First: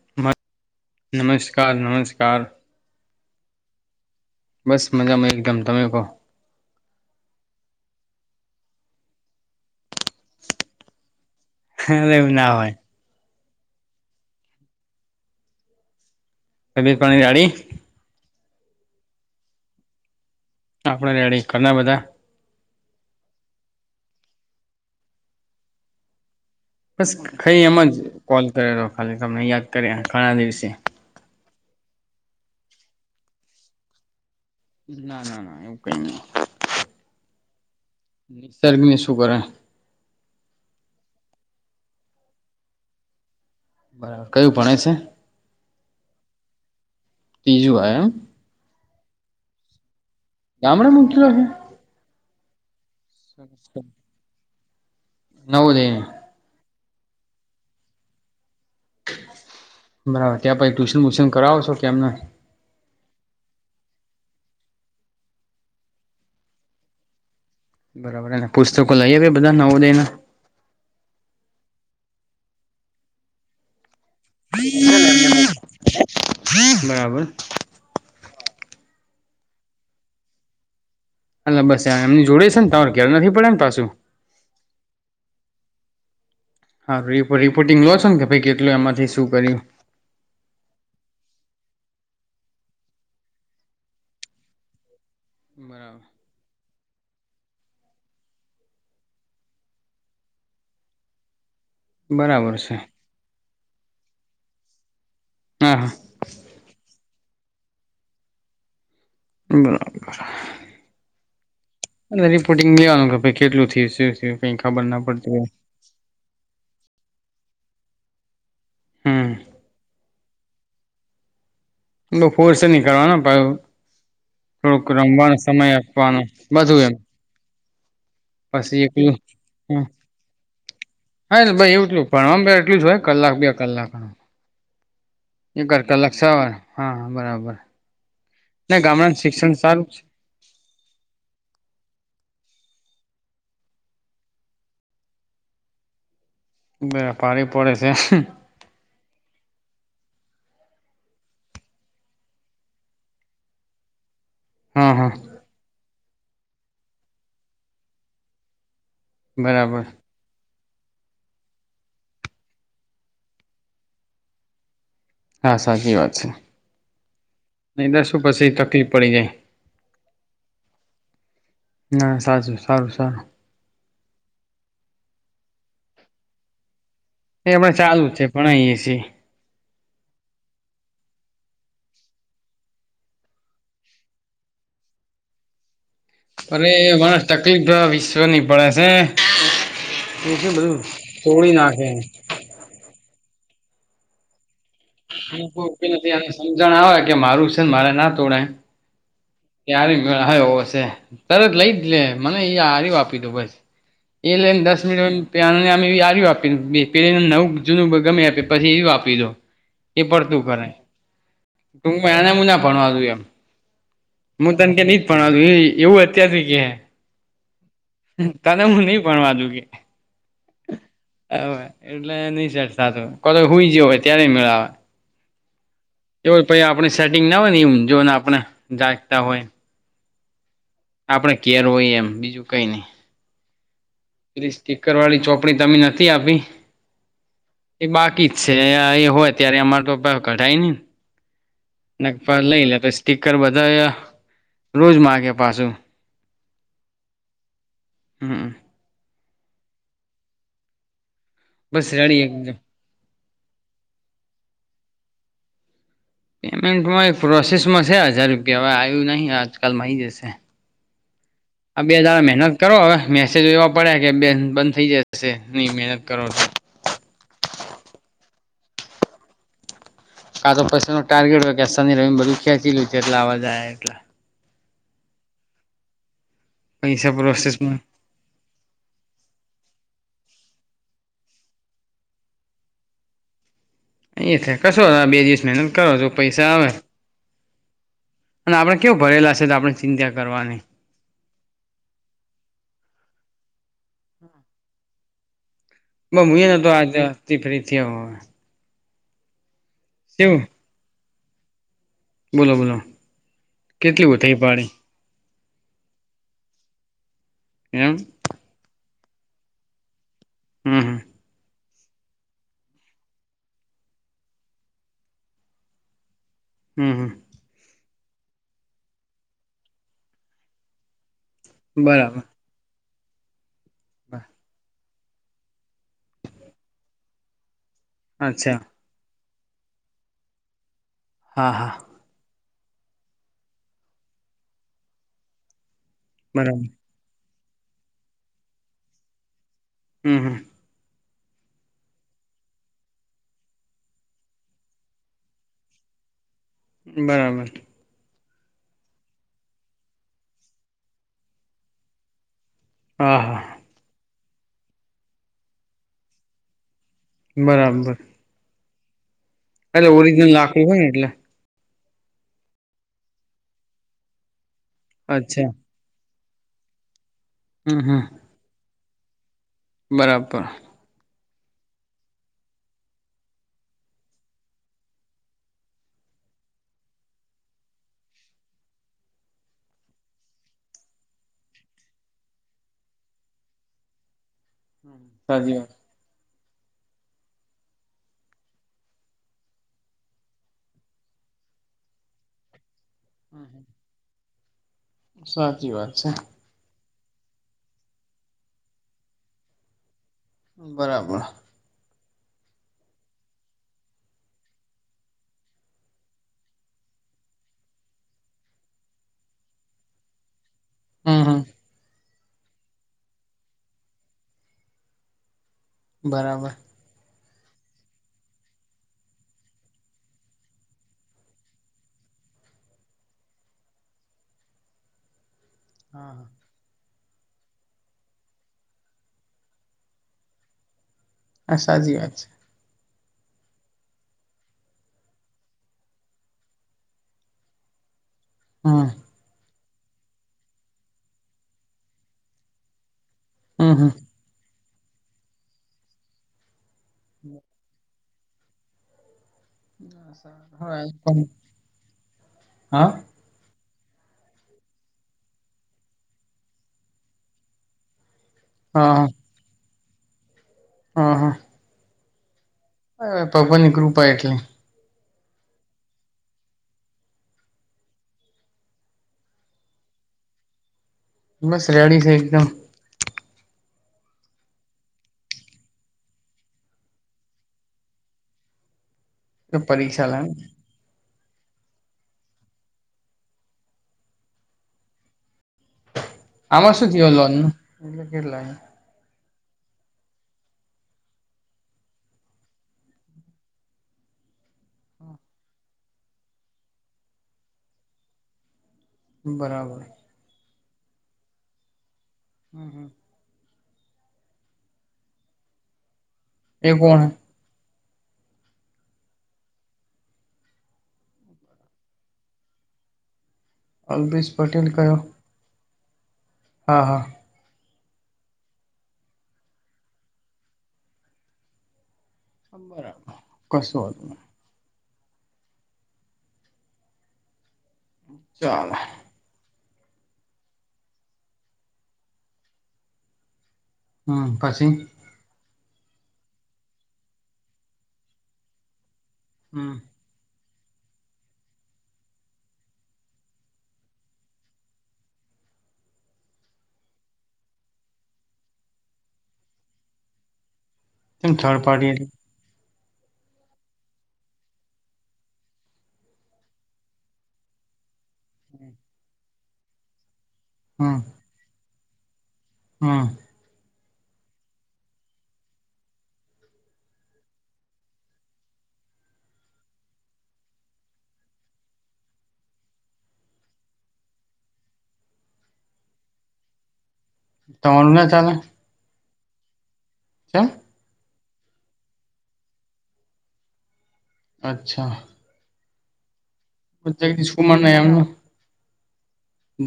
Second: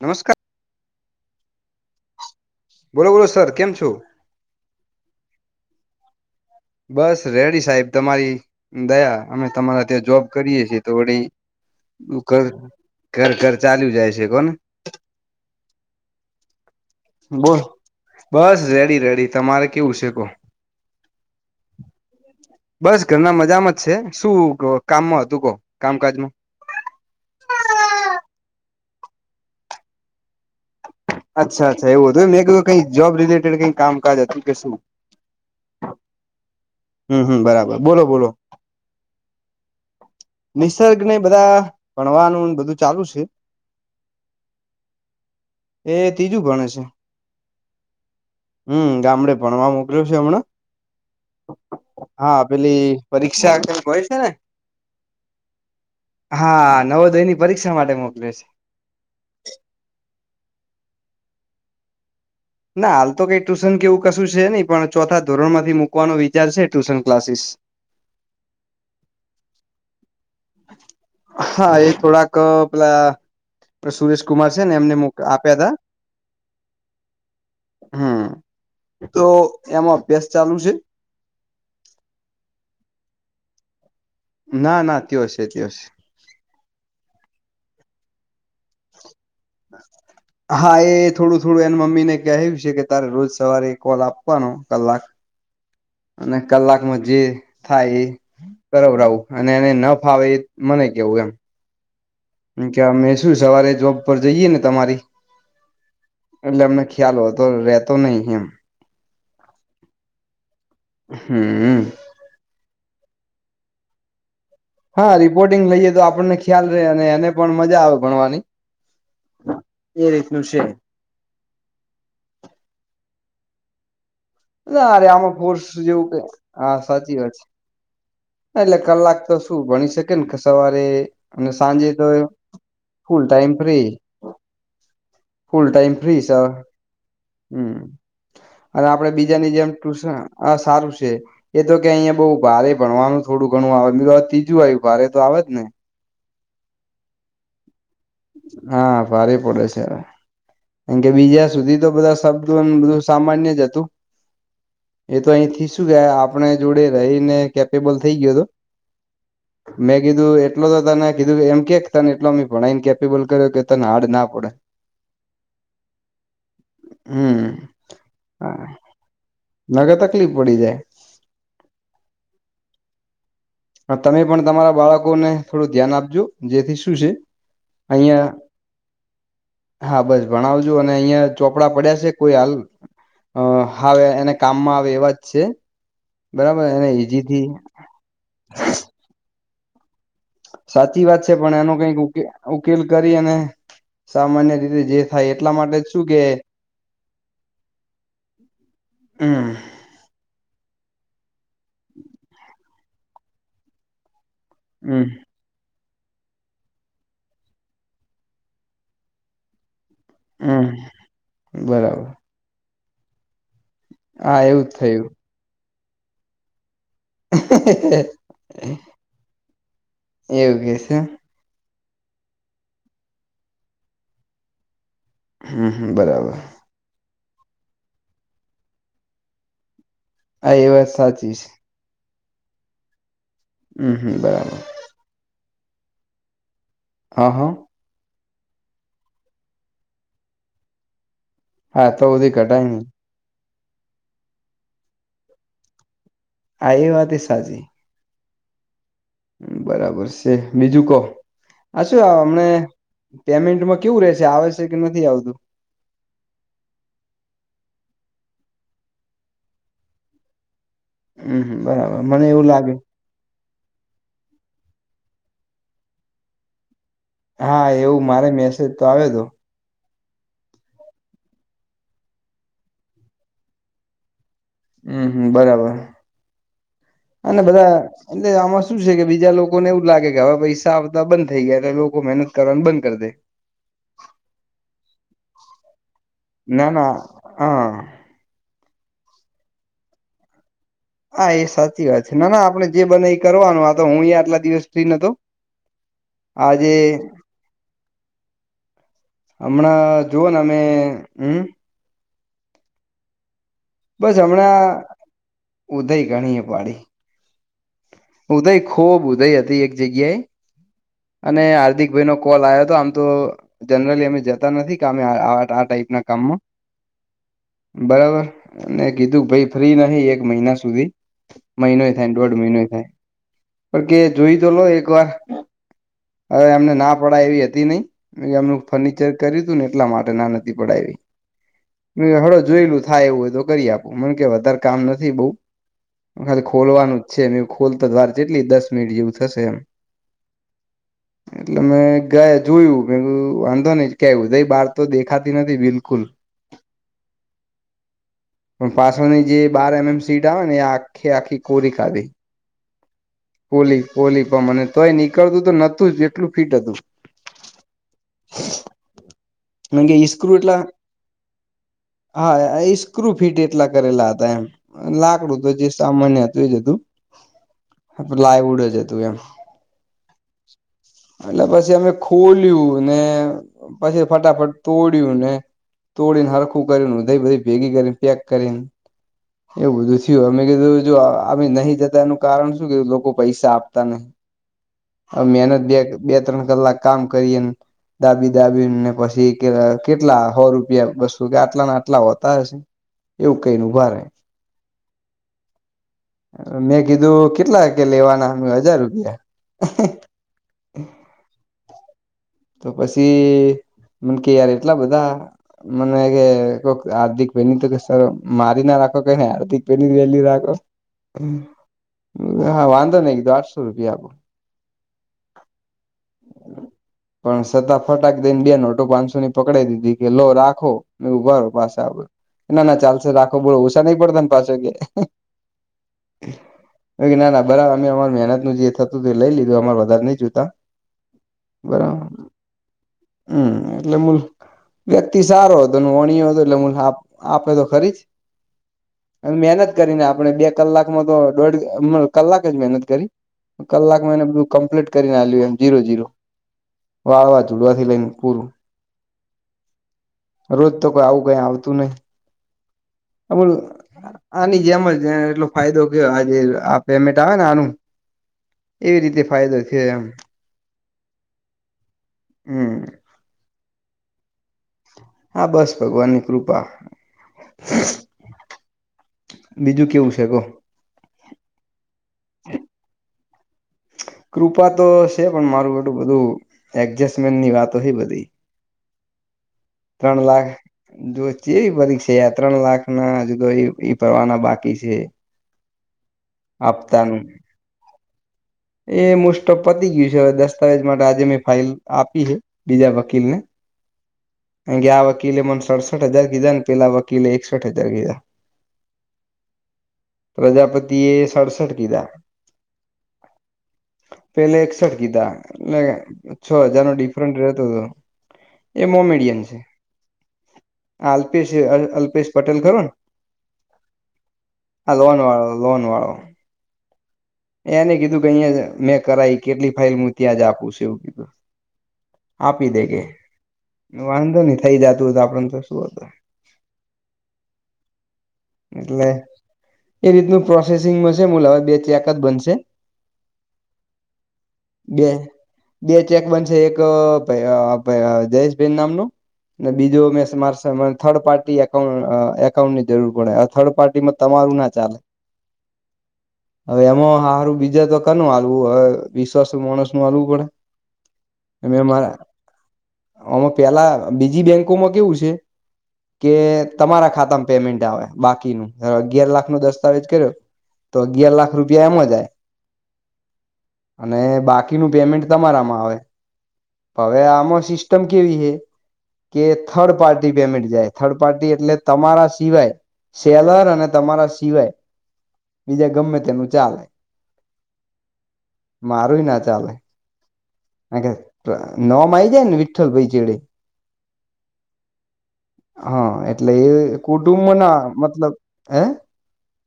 નમસ્કાર. નમસ્કાર નમસ્કાર. બોલો બોલો સર કેમ [unintelligible] બસ મજામાં એકદમ તમે કહો. બસ રેડી સાહેબ તમારી દયા અમે તમારા ત્યાં જોબ કરીએ છીએ તો [unintelligible] અરે [unintelligible] એવું ઘર ના હોય ઘર [unintelligible] જાય છે, કોને. બોલ [unintelligible] બસ રેડી રેડી તમારે કેવું છેેકો. આપણે [unintelligible] કરના બધા. બસ ઘરના મજામાં જ છે, શું કામમાં હતું કહ કામકાજમાં. બસ ખરી એમ જ કોલ કરેલો ખાલી તમને યાદ કરે ઘણા દિવસે. અચ્છા અચ્છા એવું હતું એ મેં કધ કઈ જોબિટેડ કઈ કામકાજ હતું કે શું. ના ના ના એવું કઈ નહી. હમ હમ બરાબર બોલો બોલો. નિસર્ગ ને શું કરે નિસર્ગ ને બધા ભણવાનું બધું ચાલુ છે. બરાબર કયું ભણે છે. એ ત્રીજું ભણે છે. ત્રીજું [unintelligible] હમ ગામડે પણમાં મોકલ્યો છે, હમણાં. [inaudible] હા પેલી પરીક્ષા કેમ હોય છે, ને. [unintelligible] હા નવોદય ની પરીક્ષા માટે મોકલે છે. બરાબર ત્યાં પછી ટ્યુશન વ્યુશન કરાવો છો કે એમ નેમ ના હાલ તો કઈ ટુશન કે એવું કશું છે નહી પણ ચોથા ધોરણ માંથી મુકવાનો વિચાર છે ટ્યુશન ક્લાસીસ બરાબરને પુસ્તકો લઈએ બધા નવો દયના હા એ થોડાક અ પેલા સુરેશ કુમાર છે ને એમને મો આપ્યા હતા [inaudible] બરાબર હમ તો એમાં અભ્યાસ ચાલુ છે? અલા બસ એમની જોડે છે તમાર ઘેર નથી પડયા ને પાછું ના ના ત્યોં છે ત્યોં છે હા રિપોર્ટિંગ લો છો ને કે ભાઈ કેટલું એમાંથી શું કર્યું હા એ થોડું થોડું એન મમ્મીને કહ્યું છે કે તારે રોજ સવારે કોલ આપવાનો કલાક હમ અને કલાક માં જે થાય એ કરવરાવ રાઉ અને એને ન ફાવે એ મને કેવું એમ બરાબર છે કે અમે શું સવારે જોબ પર જઈએ ને તમારી હા હા. એટલે અમને ખ્યાલ હો તો રેતો નહી એમ. બરાબર. હમ્મ હમ્મ. અને રિપોર્ટંગ લેવાનું કે ભાઈ કેટલું થયું શું થયું કઈ ખબર ના હા પડતી હોય રિપોર્ટિંગ લઈએ તો આપણને ખ્યાલ રે અને એને પણ મજા આવે ભણવાની હમ એ રીતનું છે. એનો ફોર્સ ની કરવાનો પ થોડુંક ના રે આમાં રમવાનો ફોર્સ સમય જેવું કે આપવાનો હા બધું એમ સાચી વાત છે એટલે પછી એકલું કલાક તો શું ભણી શકે ને સવારે હાને અને સાંજે એવલું તો ભણવાનું પછી એટલું જ હોય ફૂલ કલાક બે ટાઈમ કલાક ફ્રી એ ફૂલ કર ટાઈમ કલાક ફ્રી સર સવારે હા બરાબર હમ ના ગામડાનું શિક્ષણ સારું છે હા આ સારું છે એ તો કે અહિયાયા બઉ ભારે ભણવાનું થોડું ઘણું આવે તો ત્રીજું આવયું ભારે તો આવે જ ને ના ભારે પડે છે. હા ભારે પડે છે કારણ કે બીજા સુધી તો બધા શબ્દ બધું સામાન્ય જ હતું હા હા એ તો અહી થી શું કે આપણે જોડે રહીને કેપેબલ થઈ ગયો હતો. બરાબર મેં કીધું એટલો તો તને કીધું એમ કે તને એટલો ભણાઈ ને કેપેબલ કર્યો કે તને હારડ ના પડે હા સાચી વાત છે. હમ નહી દર શું પછી હા તકલીફ પડી જાય નગર તકલીફ પડી જાય ના સાચું સારું સારું તમે પણ તમારા બાળકોને થોડું ધ્યાન આપજો જેથી શું છે એ પણ ચાલુ જ છે અહિયાં પણ અહી એસી હા બસ ભણાવજો અને અહિયાં ચોપડા પડ્યા છે કોઈ હાલ અ હવે એને કામમાં આવે એવા જ છે. બરાબર અરે એને માણસ ઈજીથી તકલીફ વિશ્વની પડે છે. એ બધું સાચી વાત છે તોડી પણ એનો નાખે હે કઈક ઉકેલ કરી અને સામાન્ય રીતે જે થાય એટલા ઓકે માટે ઓકે શું નથી કે આલ્યું સમજણ આવે કે મારું છે ને મારે ના તોડાય હમ તારે મેળ આવે એવો છે તરત લઈ જ લે મને એ આપ્યું હતું બસ એ લઈ દસ હમ મિનિટને આ આપયુ પેને નવું જૂનું ગમે આપે પછી એવુ આપયુ તું એ પડ તું હમ કરે બરાબર તુંું એને મુું ના ભણવા દુ એમ હા હું એવું તણ કે નહી થયું જ ભું એવું અત્યાર સુથી કે તને હું નહી ભવા દુ કે એવું કે છે હવે એટલે નઈ ચતાું ક હઈ જ હોય ત્યારે મેળવા હમ હમ બરાબ એવ પ આપણે સેટિંગ ના હોય એમ જોને આપણે જાગતા હોય હ એવસ આપડે કેર હોય એમ બીજું કઈ નઈ હમ હમ પેલી બરાબર સ્ટીકર વાળી ચોપડી તમે નથી આપી હા હા એ બાકી જ છે એ હોય ત્યારે અમાર તો કઢાય નનેને હા તો નગપ બધી ઘટાય લઈ લે નહી તો સ્ટીકર બધા રોજ માગે પાછું આ એ વાતી સાચી હા બરાબર છે બીજું કો હ બસ શું આવ રેડી અમને એકદમ પેમેન્ટમાં કેવું ર રહેશે આવે છે કે નથી આવતું પેમેન્ટમાં એક પ્રોસેસમાં છે હજાર રૂપિયા હવે આવ્યું નહીં આજકાલ મળઈ જશે હમ આ બરાબર બેાર મને એવું મહેનત લાગે કરો હવે મેસેજો એવા પડ્યા કે બે બંધ થઈ જશે નહીં મહેનત કરો હા એવું મારે મેસેજ તો આવ્યો હતો કા તો પૈસા નો ટાર્ગેટ હોય કે ર બધું ખેંચીલું છે. એટલે અવાજ એટલે હમ હમ બરાબર પૈસા અને બધા પ્રોસેસમાં એટલે આમાં શું છે. કે બીજા લોકોને એવું લાગે કે હવે પૈસા આવતા બંધ થઈ ગયા એટલે લોકો મહેનત કરવાનું બંધ કર દે એ થ કશો આ બે દિવસ મહેનત કરો છો પૈસા આવે ના ના હા અને આપણે કેવું ભરેલા છે તો આપણે ચિંતા કરવાની હા એ સાચી વાત છે. ના ના આપડણે જે બના એ કરવાનું આ તો હું અ આટલા દિવસ સુ નતો બ હું એ નતો આજે આજેથી ફ્રીથી હ હવે હમણાં જુવઓ ને કેવું અમે હમ બોલો બોલો કેટલી બસ ઉઠાઈ પાડી હમણાં ઉદય ગણી એ પાડી એમ ઉદય ખૂબ ઉદય હતી એક જગ્યાએ હમ હા અને હાર્દિક ભાઈ નો કોલ આવ્યો હતો આમ તો જનરલી અમે જતા નથી કે અમે આ ટાઈપના કામમાં હમ હમ બરાબર કીધું ભાઈ ફ્રી નહિ એક મહિના સુધી મહિનોય થાય બરાબર દોઢ મહિનોય થાય પણ કે જોઈ તો લો વાર હવે એમને ના પડાય એવી હતી નહી એમ અચ્છા ફ કર્યું તું ને એટલા માટે ના નથી પડાવી હા હા હળો જોયેલું થાય એવું હોય તો કરી આપું મને કે વધારે કામ નથી બઉુ ખાલી બરાબર ખોલવાનું જ છે. એમ એવું ખોલતા દ્વાર જેટલી દસ મિનિટ જેવું થશે એમ હમ હ એટલે મેં ગયા જોયું મે વાંધો નહ કેવુંઈ બહાર તો દેખાતી નથી બિલકુલ બરાબર પણ પાછોની જે બાર એમ એમ સીટ આવે ને એ આખે આખી કોરી ખાધી હા હા પોલી પોલી પણ મને તોય નીકળતું તો નતું જ જેટલું ફીટ હતું બરાબર મન એટલે કે ઓરિજિનલ ઈસ્ક્રું એટલે? લાકડું હોય ને એટલે હા ઈસ્ક્રુ ફિટ એટલા કરેલાં હતાં એમ લાકડું તો અચ્છા જે સામાન્ય હતું એ જ હતું હમ હમ પ્લાયવુડ જ હતું એમ. બરાબર. એટલે પછી અમે ખોલ્યું ને પછી ફટાફટ તોડ્યુંને તોડીને હરખું કરી ઊધઇ બધી ભેગી કરીને પેક કરીને એવું બધું થયું અમે કીધું અમે નહીં જતા એનું કારણ શું કે લોકો પૈસા આપતા નહીં. [unintelligible] અવે મહેનત સાચી વાત બે બે ત્રણ કલાક કામ કરીએ ને દાબી દાબીને પસી કે કેટલા હો રૂપિયા બસુ કે આટલાન આટલા હોતા હશે? એવું કઈને ઊભા રે. સાચી વાત છે. મેં કીધું કેટલા એકે લેવાનાં હ મેં હજાર રૂપિયા. બરાબર. તો પસી મન કે યાર એટલાં બધાં? મને કે કોક હાર્દિકભઈની તો સર મારી ના રાખો કઈ હે હાર્દિકભઈની તો વેલ્યુ રાખો. હમ હમ હા વાંધો નહીં કીધું આઠસો રૂપિયા આપો. બરાબર. પણ સતા ફટાક દઈને બે નોટો પાંચસોની પકડાઈ દીધી કે લો રાખો. મેં કીધું ઊભા રો પાસા આપે ના ના ચાલશે રાખો બોલો ઓછા નહીં પડતાને પાછો કે. હા હા. એવું કે ના ના બરાબર અમે અમાર મહેનતનું જે થતું હતું એ લઈ લીધું અમાર વધારે નઈ જોતાં. હા, સાચી વાત છે. હમ્મ એટલે મૂલ વ્યક્તિ સારો હતો વોણયો હતો એટલે હું આ આપે તો ખરી જ. હ. એમ મહેનત કરીને આપણે બે કલાકમાં તો દોઢ કલાક જ મહેનત કરી. હમ હમ કલાકમાં એને બધું કમ્પ્લીટ કરીને આલ્યું એમ જીરો જીરો. વાવા ઝુડવાથી લઈને પૂરું. રોજ હા તો કોઈ આવું કંઈ આવતું નહીં આ મન આની જેમ જ એટલો ફાયદો કેયો આજે આ પેમેન્ટ આવેને આનું. હા એવી રીતે ફાયદો થયો એમ. અ હ. હમ્મ. હ ભગવાનની કૃપા એટલી. હા બસ, ભગવાનની કૃપા. બીજું કેવું છે કો? બસ રેડી છે એકદમ. કૃપા તો છે પણ મારું હાટું બધું એડજસ્ટમેન્ટની વાતો હે બધી. પરીક્ષા લ ત્રણ લાખ જો ચેવી બધી છે ત્રણ લાખના જુદ એ ફરવાના બાકી છે. આમાં શું થયું આપતાનું લોનનું? કેટલા હે? એ મુસ્ટફ પતી ગયું છે હવે દસ્તાવેજ માટે આજે મેં ફાઇલ આપી હે. બીજા વકીલને. કારણ કે આ વકીલે મને સડસઠ હજાર કીધાં ને પેલાં વકીલે એકસઠ હજાર કીધાં. બરાબર. પ્રજાપતિએ સડસઠ કીધાં. હમ્મ હમ્મ. પેલે એકસઠ કીધાં એટલે છ એ હજારનો કોણ ડિફરન્ટ રેતો હતો. એ મોમેડિયન છે. આ અલ્પેશ અલ્પેશ પટેલ ખરું ને અલ્પેશ પટેલ હા કયો લોન વાળો લોન વાળો હા હા એને કીધું કે અહીં મેં કરાઈ કેટલી ફાાઈલ હું ત્યાં જ આપું છું એવું કીધું આપી દે કે બરાબર કશું હતું વાંધો નહી થઈ જતું હતું આપડ તો શું હતું ચાલે એટલે એ રીતનું પ્રોસેસિંગમાં છે મુલ હવે બે ચ્યાકા જ બનશે હમ પછી બે બે ચેક બનશે એક જયેશભેન નામનું અને હમ બીજું મેં માર થર્ડ પાર્ટી એકઉ એકાઉન્ટ ની જરૂર પડે થર્ડ પાર્ટી માં તમારું ના ચાલે હવે એમાં સારું બીજા તો કેનું હલવું હવે વિશ્વાસ માણસ નું હલવું પડે કેમ થર્ડ અમે પાર્ટી અમારા આમાં પેલા બીજી બેંકોમાં કેવું છે કે તમારા ખાતામાં પેમેન્ટ આવે બાકીનુંું અગિયાર લાખ નો દસ્તાવેજ કર્યો તો અગિયાર લાખ રૂપિયા એમ જાય હા અને બાકીનું પેમેન્ટ તમારામાં આવે હવે આમ સિસ્ટમ કેવી છે કે થર્ડ પાર્ટી પેમેન્ટ જાય થર્ડ પાર્ટી એટલે તમારા સિવાય સેલર અને તમારા સિવાય બીજા ગમે તેનું ચાલે તમારું ના ચાલે મારું ય ના ચાલે કેમ [unintelligible] નામ આવી જાય ને વિઠ્ઠલ ભાઈ ચેડે અચ્છા હા એ એટલે એ જગદીશ કુટુંબ કુમાર ને ના એમનું મતલબ હે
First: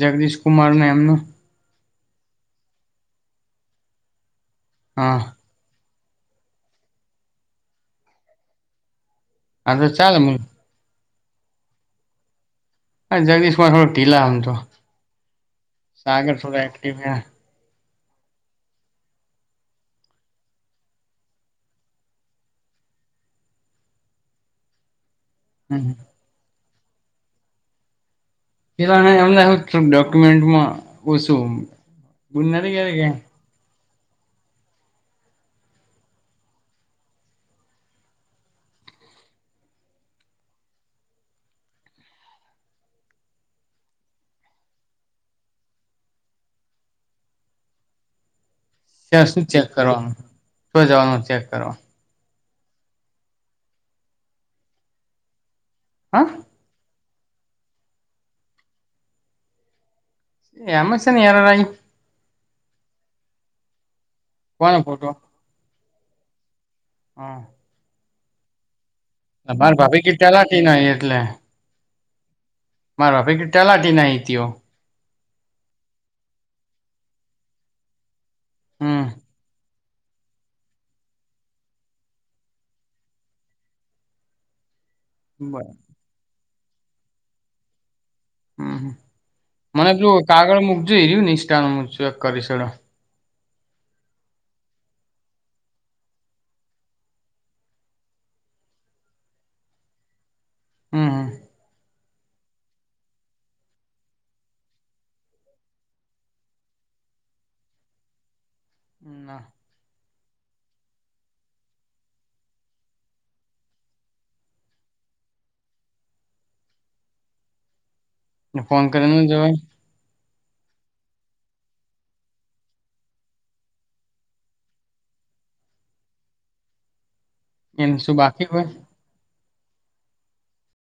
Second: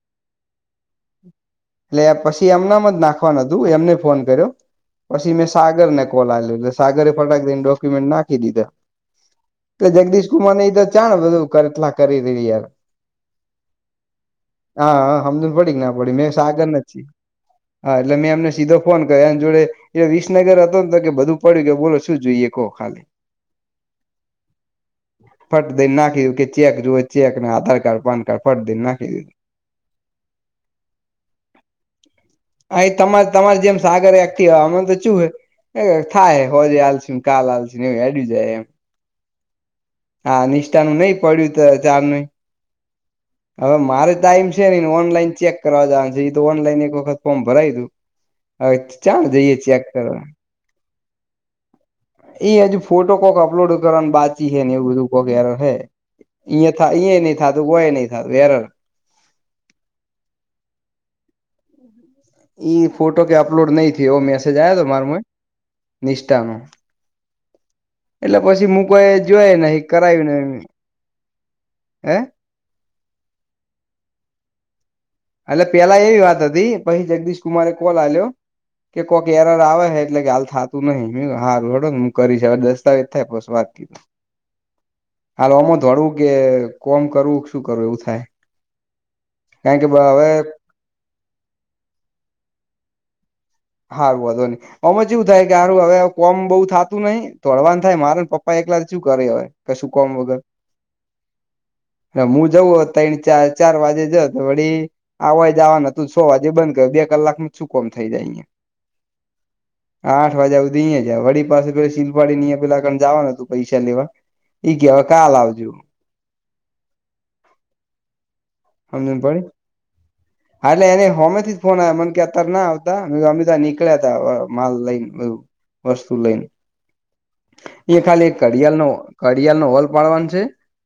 જગદીશ કુમાર ને એમનું એટલે પછી એમનામ જ નાખવાનું હતું એમને ફોન કર્યો હા પછી મે સાગર ને કોલ આઈલો સાગરે ફટાકકી દેન ડોક્યુમેન્ટ નાખી દીધા હા તે તો ચાલે મ જગદીશ કુમાર એ તો ચા બધું કરટલા કરી ર યાર જગદીશ કુમાર થોડા ઢીલા આમ તો હા સમજણ પડી કે ના પડી મેં થોડા સાગર એક્ટિવ [unintelligible] હા એટલે મેં એમને સીધો ફોન કર્યો એમ જોડે એ વિસ વિસનગર હતો ને તો કે બધું પડ્યું કે બોલો શું જોઈએ કહો ખાલી ફટ દઈ નાખીધું કે ચેક જોુવે ચેક ને આધાર કાર્ડ પાન કાર્ડ ફટ દઈને નાખી દીધું પેલા [unintelligible] ડોક્યુમેન્ટમાં ઓછું આ તમારે [unintelligible] તમારે જેમ સાગર એક્ટિવ અમે [unintelligible] થાય હોજ હાલસી કાલ આાલસી એ હેડી જાય એમ હા નિષ્ઠાનું નહ પડ્યું તોય ચાર ન [inaudible] હવે મારે ટાઈમ છે નઈને ઓનલાઈન ચેક કરવા જવાનું છે એ તો ઓનલાઈન એક વખત ફોર્મ ભરાયયું શું ચેક કરવાનું કરવા ચો જવાનું ચેક કરવાનું એ હજુ ફોટો કોક અપલોડ કરવાની બાકી હે ને એવું બધું કોક હે હા ય થા ઈ નહી થાતું નહી થું વેર એમાં એની એરર આઈ ઈ ફોટો કે અપલોડ નહી થયો એવો મેસેજ આવયો કોનો હતો માર ફોટો માં નિષ્ઠાનો હા એટલે પછી મુું કોઈ જોય નહીં કરાવ્યું નહીં અહીં એટલે હે મારે ભે કે તલાટી ના તઓ [unintelligible] એટલે પેલા એવી વાત હતી પછી જગદીશ કુમારે કોલ આલ્યો કે હમ કોઈક એરર આવે હે એટલે કે હાલ થતું નહીિ હાર રડો ને હું કરીશ હવે દસ્તાવેજ થાય બસ વાત કીધ [inaudible] બર હાલમો ધોડવું કે કોમ કરવું શું કરવું એવું થાય હમ કારણ કે મને પલું હવે કાગળ મૂકજે [unintelligible] નિષ્ઠાનું હું ચેક કરીશ હેડો હાવ વાંધો નઈ અમાં એવું થાય કેારું હવે કોમ બઉુ થતું નહીિ દોડવાનું થાય મારે ને પપ્પા એકલાર શું કરે હવે કશું કોમ વગર હમ હમ હું જઉું તન ચાર ચાર વાગે જાય તો વળી આવા જવા ન હતું છો વાગે બંધ કર બે કલાકમાં શું કોમ થઈ જાય અહીંયા હમ ના આઠ વાગ્યા સુધી અહીંયા જાય વડી પાસે પાછું સિલપાડી નીં પેલા કાન જવાનું હતું પૈસા લેવા ઈ કે અવે કાલ આવજો [inaudible] ફોન કરીને સમજણ પડી જવાય એટલે એને હોમેથીજ ફોન આયો મને કે અત્યારે ના આવતા [unintelligible] નીકળ્યા તા અવે માલ લઈને બધું વસ્તુ લઈને એમ એ શું ખાલી બાકી હોય? ઘડિયાળ નો ઘડિયાળ નો હોલ પાડવાનો છે